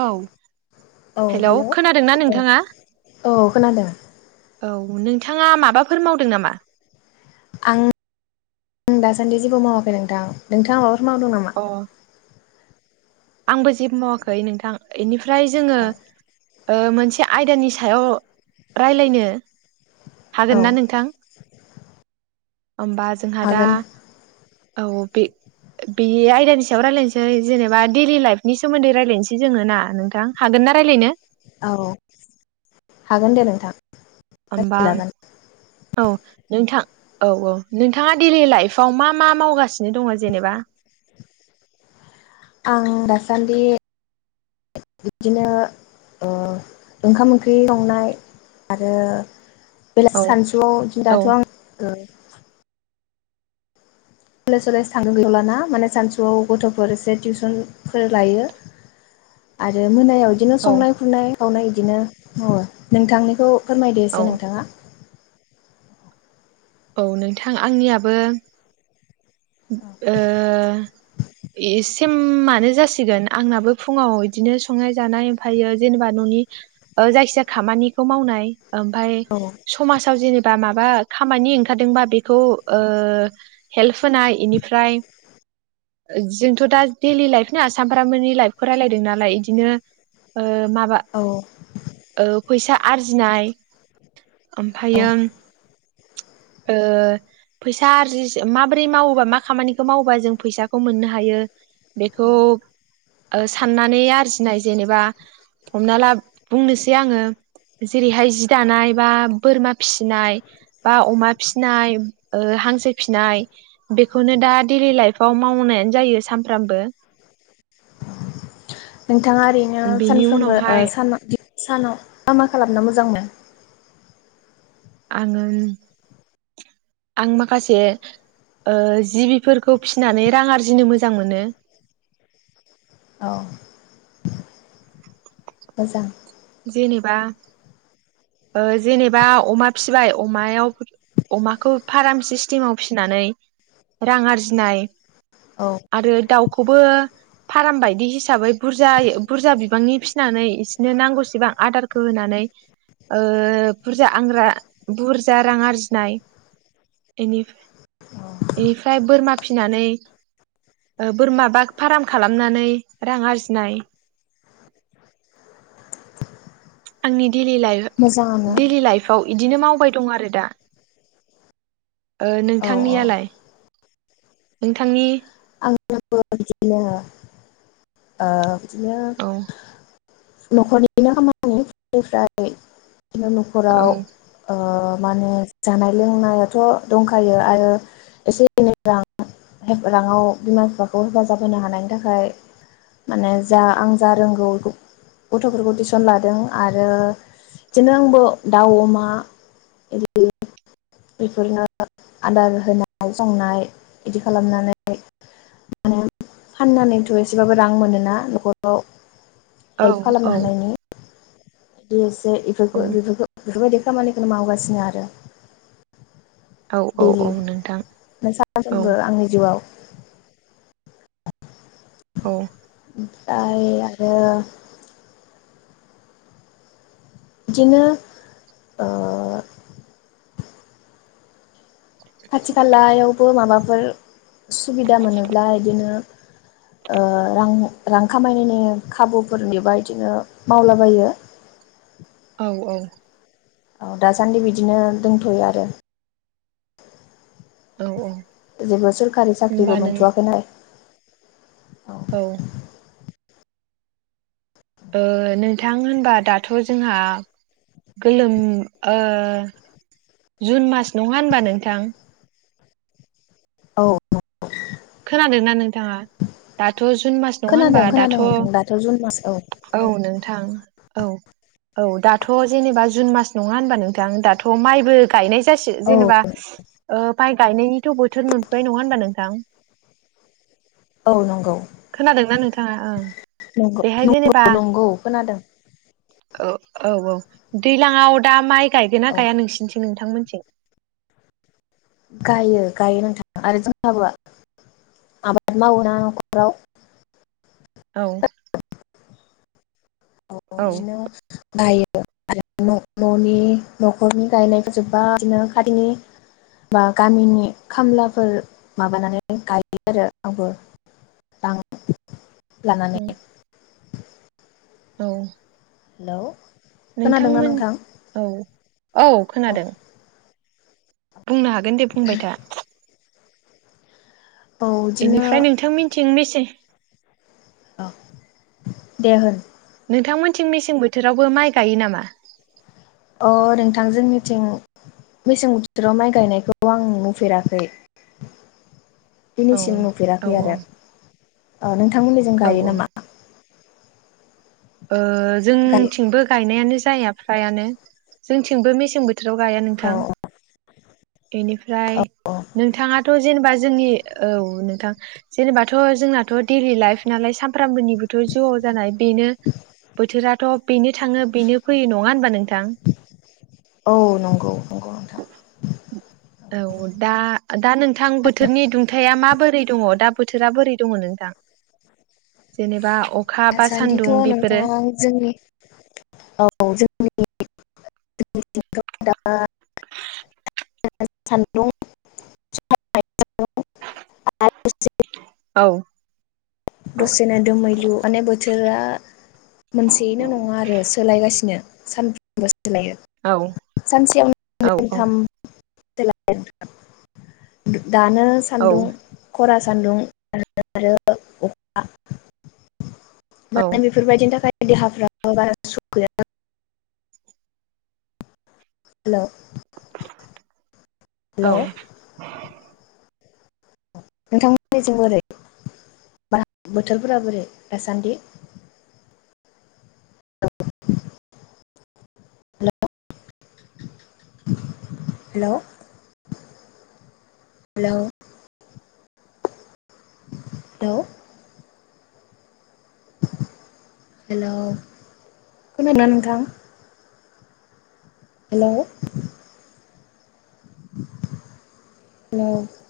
औ हेलौ खोनादोंना औ नोंथाङा? औ खोनादों। औ नोंथाङा माबाफोर मावदों नामा? आं दासान्दि जेबो मावाखै नोंथां। नोंथाङा माबा फोर मावदों नामा? अ आंबो जेबो मावाखै नोंथां इनि फ्राय जोङो औ ओ मोनसे आयदानि सायाव रायलायनो औ हागोनना नोंथां? होमबा जोंहा दा हागोन औ बे बे आयदानि सायाव रायलायनोसै जेनेबा डेइलि लाइफनि सोमोन्दै रायलायनोसै जोङो ना नोंथां हागोन ना रायलायनो? औ हागोन दे नोंथां। होमबा रायज्लायजागोन औ नोंथां औ औ नोंथाङा डेइलि लाइफाव मा मा मावगासिनो दङ' जेनेबा? आं दासान्दि बिदिनो ओ ओंखाम ओंख्रि संनाय आरो बेला औ सानसुआव औ दाथ' आं ओ कलेज-सलेज थांथ'लाना माने सानसुआव गथ'फोर एसे टिउसन फोर लायो आरो मोनायाव बिदिनो औ संनाय खुरनाय खावनो इदिनो नोंथांनिखौ फोरमायदो औ एसे नोंथाङा औ नोंथां आंनियाबो ओ ए सेम मानो जासिगोन आंनाबो फुङाव इदिनो संनाय जानाय ओमफ्रायो जेनेबा न'नि ओ जायखिजाया खामानिखौ मावनाय ओमफाय औ समाजाव जेने बा बामा खामानि ओंखारदोंबा बेखौ ओ हेल्फ होनाय इनिफ्राय जोंथ' दा दैलि लाइफ ना सामफ्रामबोनि लाइफखौ रायलायदों नालाय इदिनो ओ माबा औ ओ फैसा आरजिनाय औ ओमफायो ओ फैसा आरजि माबायदि बोरै मावोबा, मा खामानिखौ मावोबा जों फैसाखौ मोननो हायो बेखौ औ ओ साननानै आरजिनाय जेनेबा हमना ला बुंनोसै आङो जेरैहाय जि दानाय बा बोरमा फिनाय बा अमा फिनाय ओ हांसो फिनाय बेखौनो दा दैलि लाइफव मावनायानो जायो सानफ्रामबो नों बिथाङा ओरैनो बेनि सानफ्रोमबो ओ उनावहाय सा सानाव मा मा खालामना मोजां मोनो? आङो, आं माखासे ओ जिबिफोरखौ फिनानै रां आरजिनो मोजां मोनो। औ मोजां। जेनेबा ओ जेनेबा अमा फिबाय अमायाव अमाखौ फाराम सिस्टिमाव फिनानै रां आरजिनाय, औ आरो दाउ खौबो फाराम बायदि हिसाबै बुरजायै बुरजा बिबांनि फिसिनानै इसिनो नांगौसेबां आदारखौ होनानै ओ बुरजा आंग्रा बुरजा रां आरजिनाय बेनि-बेनिफ्राय बोरमा फिनानै बोरमा बा फाराम खालामनानै रां आरजिनाय। आंनि दैलि लाइ मोजाङानो दैलि लाइफआव बिदिनो मावबाय दं आरो दा ओ औ औ नोंथांनियालाय, नोंथांनि [unintelligible] आ बिनो औ न'खरनिनो खामानि निफ्राय बिदिनो औ न'खराव ओ माने जानाय-लोंनायाथ' दंखायो आरो एसे एनै रां राङाव बिमा-बिफा खौ हेफाजाब होनो हानायनि थाखाय माने जा आं जा रोंगौ गथ'फोरखौ टिउसन लादों आरो बिदिनो आंबो दाउ अमा इदि बेफोरनो आदार होनाय संनाय इदि खालामनानै माने फाननानैथ' एसेबाबो रां मोनोना न'खराव औ हेल्प खालामनो हानायनि [unintelligible] जे औ इफोरखौ बेफोरखौ बेफोरबायदि खामानिखौनो मावगासिनो आरो औ औ औ दैलि नोंथां ओमफाय औ सानफ्रामबो आंनि जिउआव औ ओमफ्राय आरो इदिनो‌ ओ खाथि खालायाव माबाफोर सुबिदा मोनोब्ला इदिनो ओ रां रां खामायनायनि खाबुफोर मोनोबा इदिनो मावलाबायो औ औ औ दासान्दि बिदिनो दोंथ'यो आरो औ औ जेबो सोरखारि होमबा साख्रिबो नों मोनथ'वाखैना औ ओ नोंथां होनबा दाथ' जोंहा गोलोम ओ जुन मास नङा होनबा नोंथां औ औ खोनादोंना नोंथाङा दा थ' जुन मास नङा होनबा खोनादों दाथ' खोनादों नोंथां दाथ' जुन मास औ नोंथां औ औ दाथ' जेनेबा जुन मास नङा होनबा नोंथां दाथ' माइबो गायनाय जासि औ जेनेबा ओ माइ गायनायनिथ' बोथोर मोनफैबाय नङा होनबा नोंथां औ नंगौ खोनादोंना नोंथाङा ओं नंगौ बेहाय जेनेबा नंगौ खोनादों औ औ औ दै लाङाव दा माइ गायगोना औ गाया नोंसिनि थिं नोंथांमोनथिं गायो गायो नोंथां आरो जोंहाबो आबाद मावोना न'खराव औ औ बिदिनो गायो आरो न'नि न'खरनि गायनायफोर जोब्बा बिदिनो खाथिनि बा गामिनि खामलाफोर माबानानै गायो आरो रावबो दां लानानै उम हेल नोंथांमोन औ औ खोनादों बुंनो हागोन दे बुंबाय था औ बिदिनो बेनिफ्राय नोंथांमोनथिं मेसें से औ दे होन नोंथांमोनथिं मेसें बोथोरावबो माइ गायो नामा अ नोंथां जोंनिथिं मेसें बोथोराव माइ गायनायखौ आं नुफेराखै औ दिनैसिम औ नुफेराखै आरो आ नों थां मोनथिं औ गायो नामा ओ गायो जोंथिंबो गायनायानो जाया फ्रायानो जोंथिंबो मेसें बो बोथोराव गाया नोंथां औ बेनिफ्राय औ औ ओमफ्राय नोंथाङाथ' जेनेबा जोंनि औ नोंथां जेनेबाथ' जोंनाथ' दैडलि लाइफ नालाय सामफ्रामबोनिबोथ' जिउआव जानाय बेनो बोथोराथ' बेनो थाङो बेनो फैयो नङा होनबा नोंथां औ नंगौ नंगौ नोंथां औ दा दा नोंथां बोथोरनि दुंथाया माबोरै दङ दा बोथोरा बोरै दङ नोंथां जेनेबा अखा बा दासान्दिथ' सान्दुं बेफोरो नोंथां जोंनि औ जोंनि [unintelligible] सान्दुं औ [unintelligible] दसेनो दोमैलु माने बोथोरा मोनसेयैनो नङा आरो सोलायगासिनो सानफ्रोमबो औ औ औ सानसेयावथाम [unintelligible] दानो औ सान्दुं खरा सान्दुं आरो आरो अखा औ माने बेफोरबायदिनि थाखाय [unintelligible] हेलौ औ हेलौ नोंथांमोननिजों बोरै ब बोथोरफोरा बोरै दासान्दि औ hello hello hello hello hello खोनादों ना नोंथां हेलौ हेलौ